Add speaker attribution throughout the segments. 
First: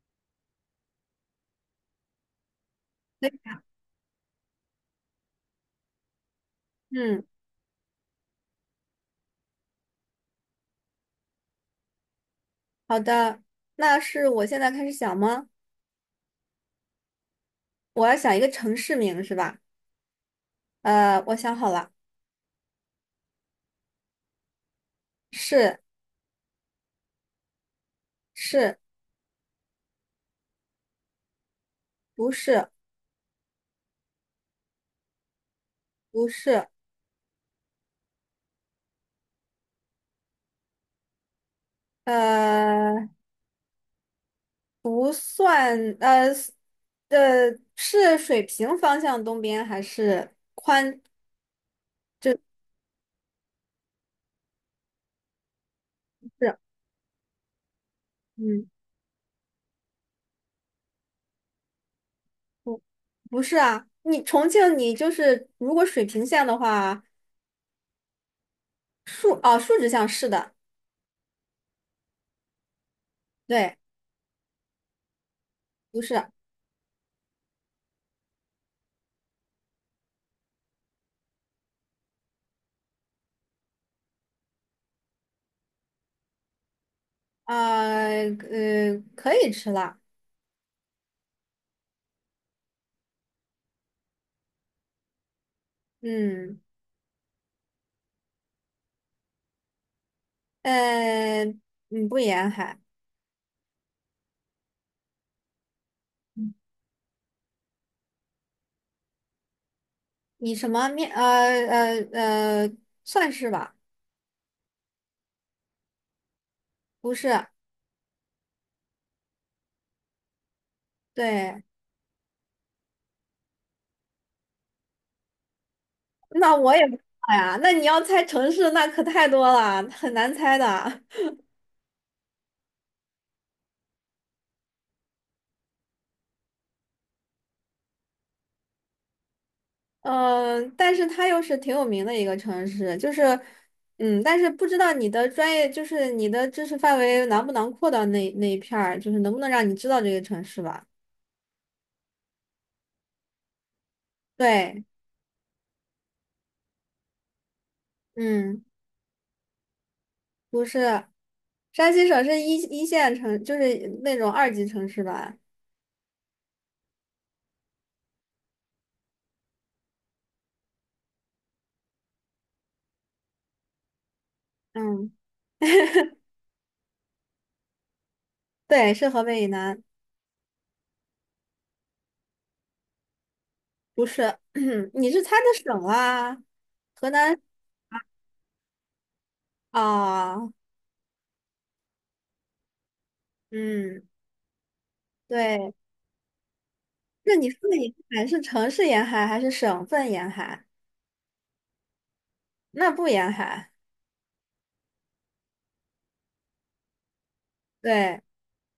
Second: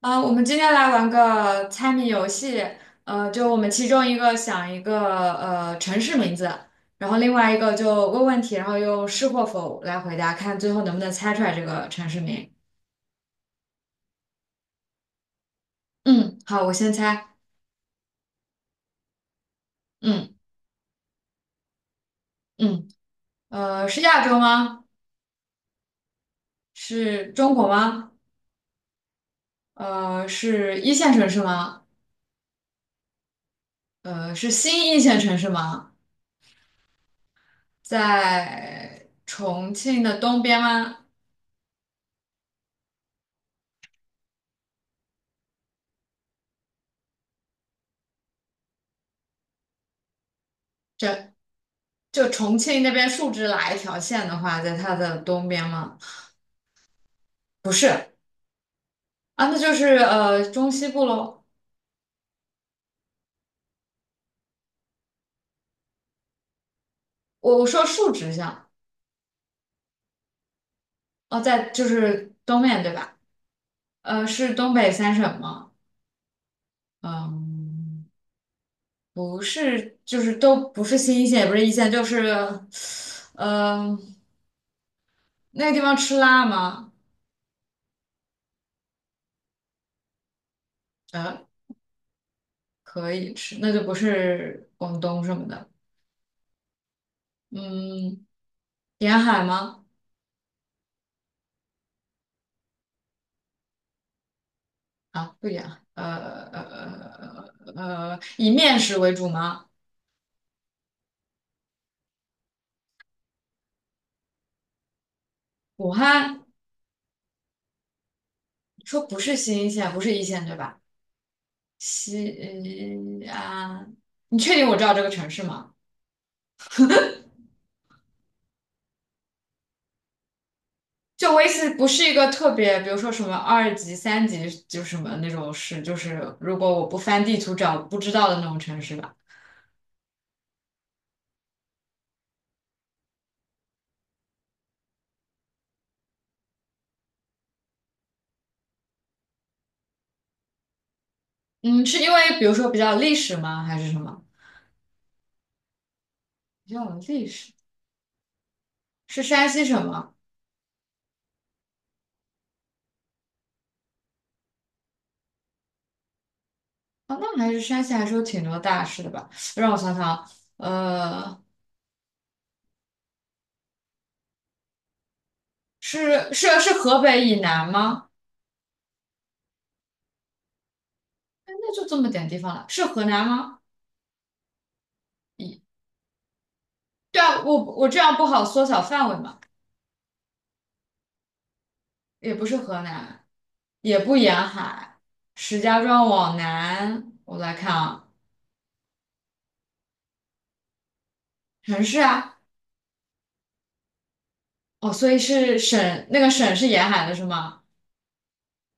Speaker 1: 我们今天来玩个猜谜游戏。就我们其中一个想一个城市名字，然后
Speaker 2: 嗯，
Speaker 1: 另外一个就问问题，然后用是或否来回答，看最后能不能猜出来这个城市名。
Speaker 2: 好的。那是我现在开始想吗？
Speaker 1: 嗯，好，我先猜。
Speaker 2: 我要想一个城市名是吧？
Speaker 1: 嗯
Speaker 2: 我想好了。
Speaker 1: 嗯，是亚洲吗？
Speaker 2: 是
Speaker 1: 是中国吗？
Speaker 2: 是，
Speaker 1: 是一线城市吗？
Speaker 2: 不是
Speaker 1: 是新一线城市吗？
Speaker 2: 不是。
Speaker 1: 在重庆的东边吗？
Speaker 2: 呃，不算，是水平方向东边还是
Speaker 1: 这。就重庆那边竖直哪一条线的话，在它的东边吗？
Speaker 2: 是？
Speaker 1: 不是
Speaker 2: 嗯，
Speaker 1: 啊，那就是中西部喽。
Speaker 2: 不不是啊，你重庆你就是如果水平线的话，
Speaker 1: 我说竖直向，
Speaker 2: 竖直向是的。
Speaker 1: 哦，在就是东面对吧？
Speaker 2: 对，
Speaker 1: 是东北三省吗？
Speaker 2: 不是啊。
Speaker 1: 嗯，不是，就是都不是新一线，也不是一线，就是。嗯、呃那个地方吃辣吗？
Speaker 2: 可以吃了。
Speaker 1: 呃，可以吃，那就不是广东什么的。
Speaker 2: 嗯。
Speaker 1: 嗯，沿海吗？
Speaker 2: 呃，嗯，不沿海。
Speaker 1: 啊，不一样，以面食为主吗？
Speaker 2: 你什么面？呃呃，算是吧。
Speaker 1: 武汉。
Speaker 2: 不是，
Speaker 1: 说不是新一线，不是一线对吧？
Speaker 2: 对。
Speaker 1: 西安，你确定我知道这个城市吗？
Speaker 2: 那我也不知道呀。那你要猜城市，那可太多了，很难猜的。
Speaker 1: 就我意思，不是一个特别，比如说什么二级、三级，就是什么那种市，就是如果我不翻地图找不知道的那种城市吧。
Speaker 2: 但是它又是挺有名的一个城市，就是，但是不知道你的专业，就是你的知识范围囊不囊括到那一片儿，就是能不能让你知道这个城市吧？
Speaker 1: 嗯，是因为比如说比较有历史吗？还是什么？
Speaker 2: 对。
Speaker 1: 比较有历史。
Speaker 2: 嗯。
Speaker 1: 是山西省吗？
Speaker 2: 不是，山西省是一线城，就是那种二级城市吧。
Speaker 1: 哦，那还是山西还是有挺多大市的吧？让我想想。呃。
Speaker 2: 嗯，
Speaker 1: 是河北以南吗？
Speaker 2: 对，是河北以南。
Speaker 1: 哎，那就这么点地方了，是河南吗？
Speaker 2: 不是，你是猜
Speaker 1: 以
Speaker 2: 的省啊？河
Speaker 1: 对
Speaker 2: 南
Speaker 1: 啊，我这样不好缩小范围嘛，
Speaker 2: 啊。
Speaker 1: 也不是河南，也
Speaker 2: 嗯，
Speaker 1: 不沿海，石
Speaker 2: 对。
Speaker 1: 家庄往南，
Speaker 2: 那
Speaker 1: 我
Speaker 2: 你
Speaker 1: 来
Speaker 2: 说
Speaker 1: 看
Speaker 2: 的沿
Speaker 1: 啊，
Speaker 2: 海是城市沿海还是省份沿海？
Speaker 1: 城市啊，
Speaker 2: 那不沿海。
Speaker 1: 哦，所以是省，那个省是沿海的是吗？
Speaker 2: 对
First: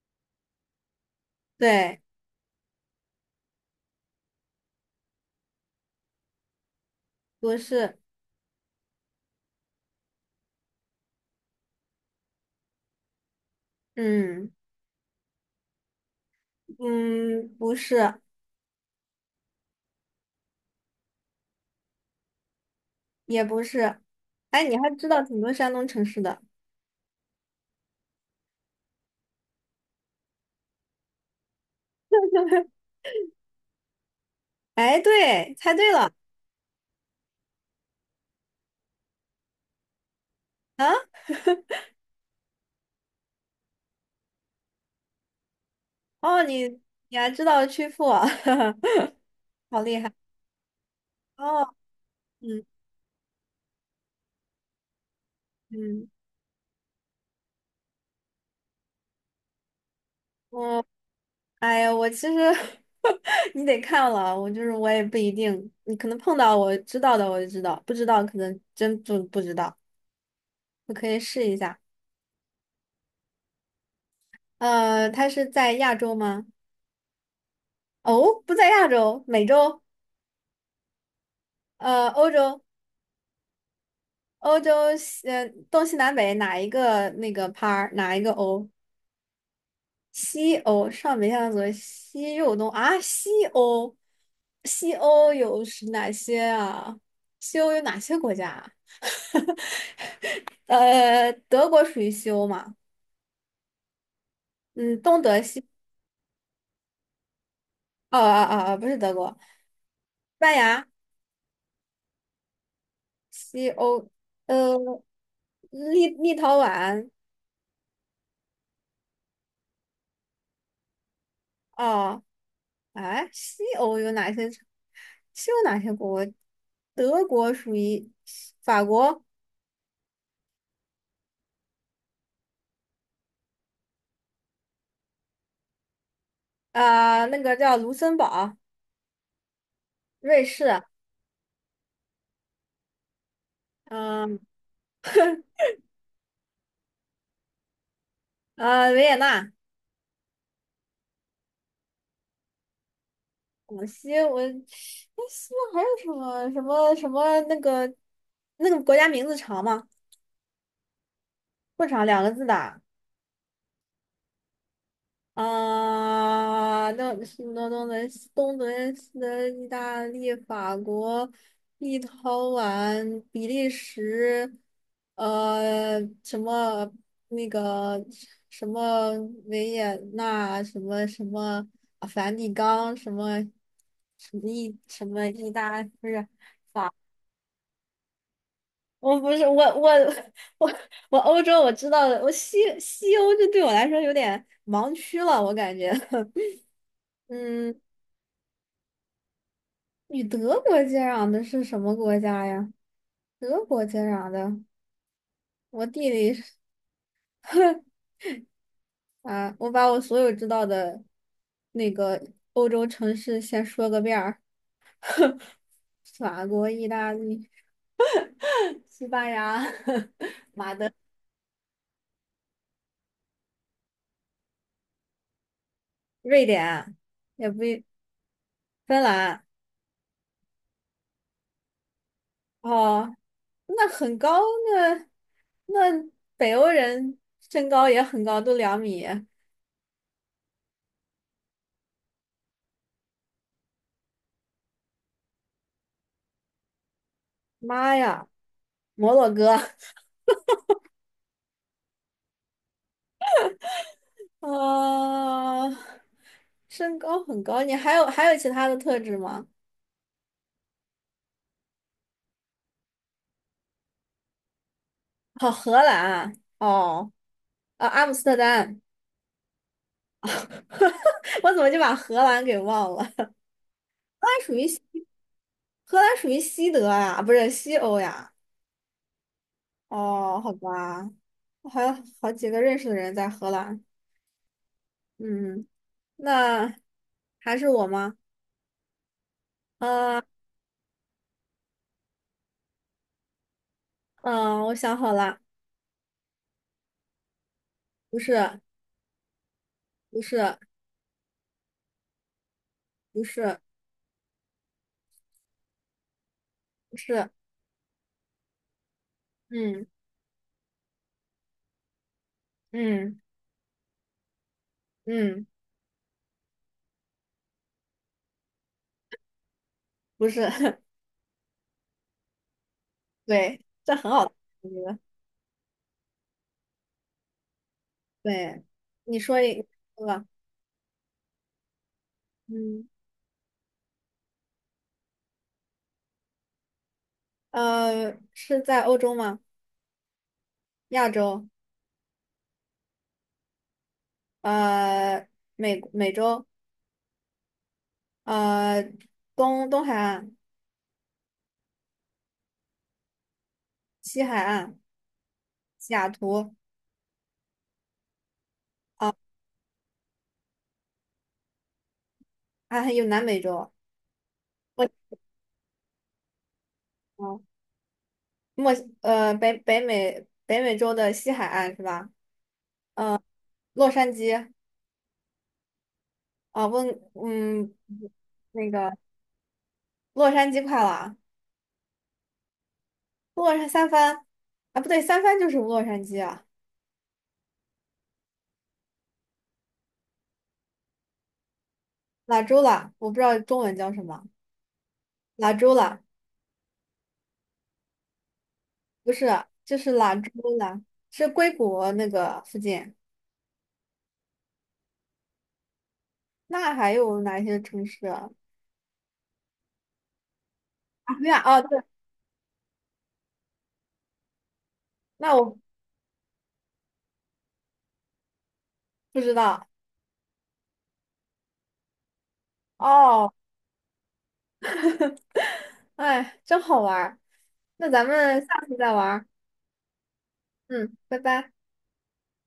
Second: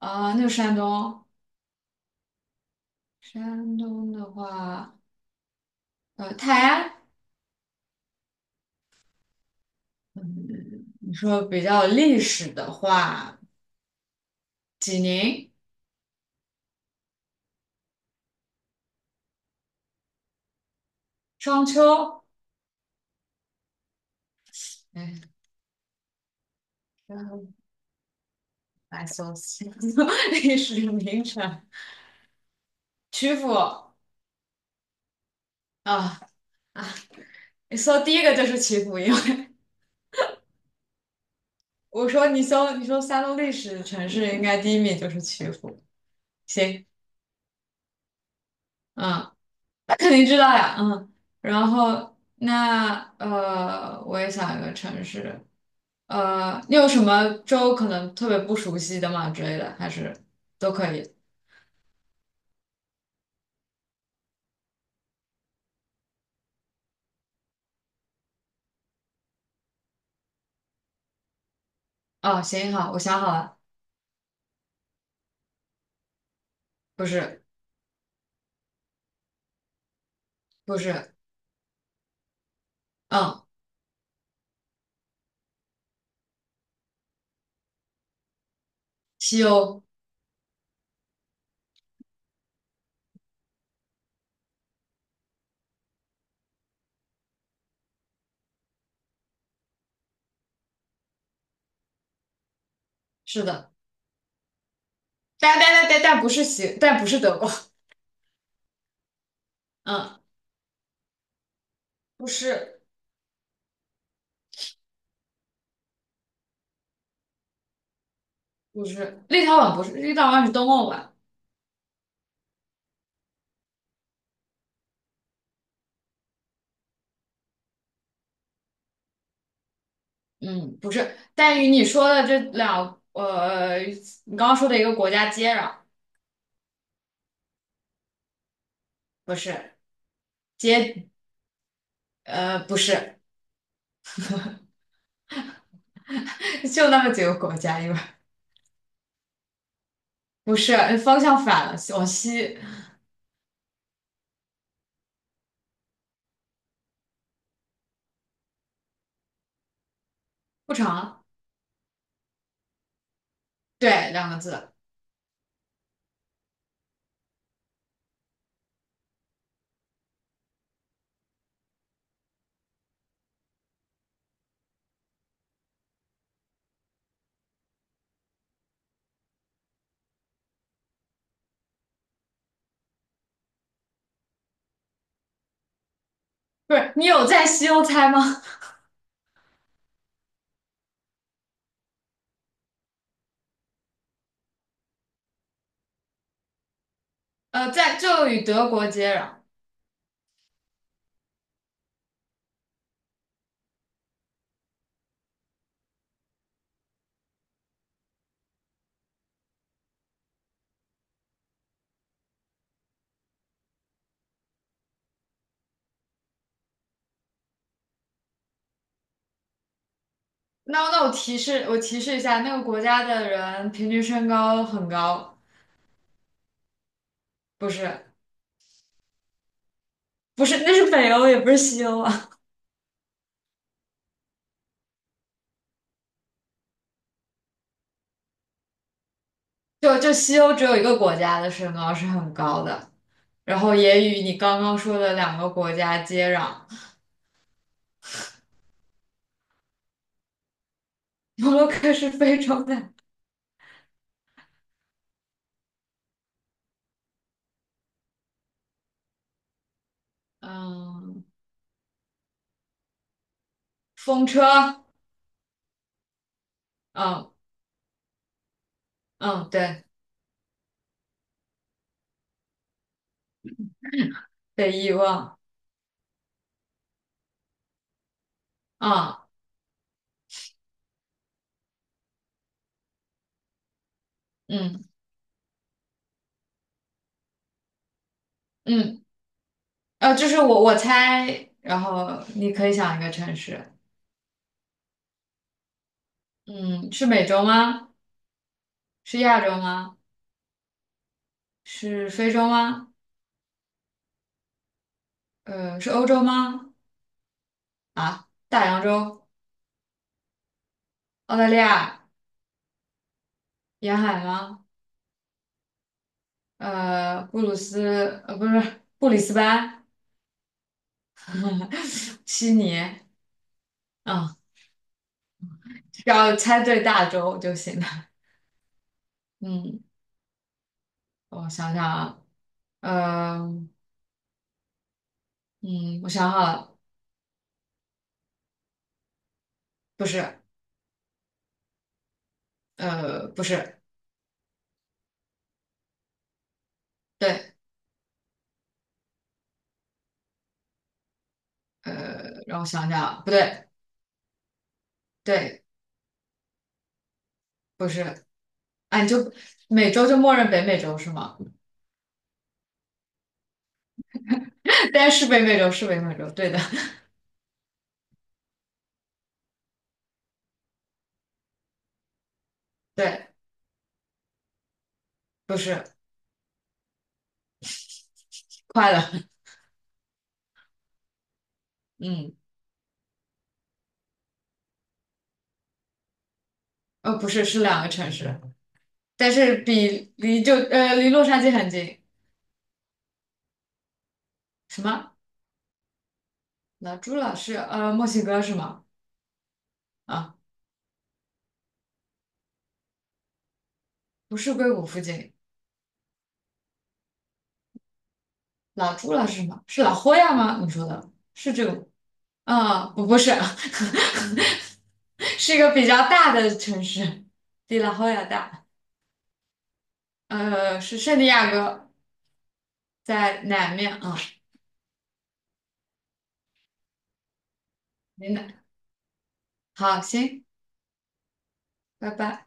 Speaker 1: 啊、那个山东，
Speaker 2: 对，
Speaker 1: 山东的话，泰安，
Speaker 2: 不是。
Speaker 1: 嗯，你说比较历史的话，
Speaker 2: 嗯
Speaker 1: 济宁、
Speaker 2: 嗯，不是，
Speaker 1: 商丘。
Speaker 2: 也不是。哎，你还知道
Speaker 1: 哎，
Speaker 2: 挺多山东城市的。
Speaker 1: 来搜星座 历史名城，曲阜
Speaker 2: 哎，对，猜对了
Speaker 1: 啊啊！你搜第一个就是曲阜，因为
Speaker 2: 啊。
Speaker 1: 我说你说山东历史城市，应该第一名就是曲阜。
Speaker 2: 哦，你
Speaker 1: 行，
Speaker 2: 你还知道曲阜。
Speaker 1: 嗯，
Speaker 2: 好
Speaker 1: 那
Speaker 2: 厉
Speaker 1: 肯
Speaker 2: 害
Speaker 1: 定知道呀，嗯。然
Speaker 2: 哦。
Speaker 1: 后
Speaker 2: 嗯
Speaker 1: 那我也想一个城市，
Speaker 2: 嗯。
Speaker 1: 你有什么州可能特别不熟悉的吗之类的，还是都可以？
Speaker 2: 哎呀，我其实 你得看了，我就是我也不一定，你可能碰到我知道的我就知道，不知道可能真就不知道。我可以试一下。
Speaker 1: 哦，行，好，我想好了，
Speaker 2: 它是在亚洲吗？
Speaker 1: 不是，
Speaker 2: 哦，不在亚洲。美洲？
Speaker 1: 不是，
Speaker 2: 欧洲？
Speaker 1: 嗯，
Speaker 2: 欧洲西，东西南北哪一个那个 PA 哪一个欧？
Speaker 1: 西欧，
Speaker 2: 西欧上北下左西右东啊，西欧，西欧有是哪些啊？西欧有哪些国家啊？德国属于西欧嘛？
Speaker 1: 是的。
Speaker 2: 嗯，东德
Speaker 1: 但但
Speaker 2: 西，
Speaker 1: 但但但不是西，但不是德国，
Speaker 2: 哦哦哦，哦不是德国，西
Speaker 1: 嗯，
Speaker 2: 班牙
Speaker 1: 不是
Speaker 2: 西欧。呃，立陶宛
Speaker 1: 不是，立陶宛不是，立陶宛是东欧吧？
Speaker 2: 哦。哎，西欧有哪些？西欧哪些国？德国属于法国。
Speaker 1: 嗯，不是，但与你说的这两，你刚刚说的一个国家接壤，
Speaker 2: 啊、那个叫卢森堡。
Speaker 1: 不是
Speaker 2: 瑞士。
Speaker 1: 接，不是，
Speaker 2: 嗯、
Speaker 1: 就那么几个国家，因为
Speaker 2: 维也纳。
Speaker 1: 不是方向反了，往西
Speaker 2: 广西，我哎，西藏还有什么什么什么那个国家名字长吗？
Speaker 1: 不长，
Speaker 2: 不长，2个字的。
Speaker 1: 对，两个字，
Speaker 2: 啊，那东德西德意大利、法国、立陶宛、比利时，什么那个什么维也纳，什么什么啊梵蒂冈，什么什么意什么意大，不是。
Speaker 1: 不是，你有在西欧猜吗？
Speaker 2: 我不是，我 我我欧洲我知道的。我西欧就对我来说有点盲区了，我感觉。嗯。
Speaker 1: 在就与德国接壤。
Speaker 2: 与德国接壤的是什么国家呀？德国接壤的，我地理是 啊，我把我所有知道的那个欧洲城市先说个遍儿：法国、意大利、西班牙、
Speaker 1: 那我提示一下，那个国家的人平均身高很高，
Speaker 2: 瑞典，也不
Speaker 1: 不
Speaker 2: 一
Speaker 1: 是。
Speaker 2: 芬兰。
Speaker 1: 不是，那是北欧，也不是西欧啊。
Speaker 2: 哦，那很高。那那北欧人身高也很高，都2米。
Speaker 1: 就西欧只有一个国家的身高是很高的，然后也与你刚刚说的两个国家接壤。
Speaker 2: 妈呀，摩洛哥。
Speaker 1: 摩洛哥是非洲的，
Speaker 2: 啊，身高很高，你还有其他的特质吗？
Speaker 1: 嗯，风车，
Speaker 2: 好，荷兰哦。
Speaker 1: 嗯
Speaker 2: 啊，阿姆斯特丹。
Speaker 1: 嗯，对，
Speaker 2: 我怎么就把荷兰给忘了？
Speaker 1: 被遗忘，
Speaker 2: 荷兰属于西德呀，不是西欧呀？
Speaker 1: 啊，
Speaker 2: 哦，好吧。我还有好几个认识的人在荷兰。
Speaker 1: 嗯
Speaker 2: 嗯，那还是我吗？
Speaker 1: 嗯，
Speaker 2: 啊，
Speaker 1: 就是我猜，然后你可以想一个城市，
Speaker 2: 嗯，我想好了。
Speaker 1: 嗯，是美洲吗？
Speaker 2: 不是，
Speaker 1: 是亚洲吗？
Speaker 2: 不是，
Speaker 1: 是非洲吗？
Speaker 2: 不是，
Speaker 1: 是欧洲吗？
Speaker 2: 不是，
Speaker 1: 啊，大洋洲，
Speaker 2: 嗯
Speaker 1: 澳大利亚
Speaker 2: 嗯
Speaker 1: 沿海吗？
Speaker 2: 嗯，
Speaker 1: 布鲁斯，不是布里斯班，
Speaker 2: 不是。
Speaker 1: 悉尼，
Speaker 2: 对，这很好。
Speaker 1: 啊，
Speaker 2: 我觉得。
Speaker 1: 只要猜对大洲就行了。
Speaker 2: 对，你说一
Speaker 1: 嗯，
Speaker 2: 个吧
Speaker 1: 我想想啊，
Speaker 2: 嗯。
Speaker 1: 呃，嗯，我想好了，
Speaker 2: 是在欧洲吗？
Speaker 1: 不是，
Speaker 2: 亚洲？
Speaker 1: 不是，
Speaker 2: 呃，美洲，
Speaker 1: 对，
Speaker 2: 呃，东海岸、
Speaker 1: 让我想想啊不对，
Speaker 2: 西海岸、
Speaker 1: 对，
Speaker 2: 西雅图？
Speaker 1: 不是，啊，你就美洲就默认北美洲是吗？
Speaker 2: 啊，还有南美洲。墨
Speaker 1: 但是北美洲是北美洲，对的，
Speaker 2: 哦墨西呃北北美北美洲的西海岸是吧？
Speaker 1: 对，
Speaker 2: 洛杉矶
Speaker 1: 不是，
Speaker 2: 啊，嗯，那
Speaker 1: 快
Speaker 2: 个
Speaker 1: 了，
Speaker 2: 洛杉矶快了。
Speaker 1: 嗯，
Speaker 2: 三藩啊，不对，三藩就是洛杉矶啊。
Speaker 1: 不是，是两个城市，但是比离就呃离洛杉矶很近。
Speaker 2: 拉州了，我不知道中文叫什么，
Speaker 1: 什么？
Speaker 2: 拉州了。
Speaker 1: 老朱老师，墨西哥是吗？
Speaker 2: 不是，就是兰州
Speaker 1: 啊，
Speaker 2: 啦，是硅谷那个附近。
Speaker 1: 不是硅谷附近。
Speaker 2: 那还有哪些城市啊？
Speaker 1: 老朱老师是吗？是老霍亚吗？你说的
Speaker 2: 啊，对啊
Speaker 1: 是
Speaker 2: 哦，
Speaker 1: 这
Speaker 2: 对，
Speaker 1: 个？啊，不是，
Speaker 2: 那
Speaker 1: 是
Speaker 2: 我
Speaker 1: 一个比较大的城市，比老霍亚大。
Speaker 2: 不知道
Speaker 1: 是圣地亚哥，
Speaker 2: 哦。
Speaker 1: 在南面啊，
Speaker 2: 哎，真好玩儿。那咱
Speaker 1: 云
Speaker 2: 们
Speaker 1: 南。
Speaker 2: 下次再玩儿。
Speaker 1: 好，行，
Speaker 2: 嗯，拜拜。
Speaker 1: 拜拜。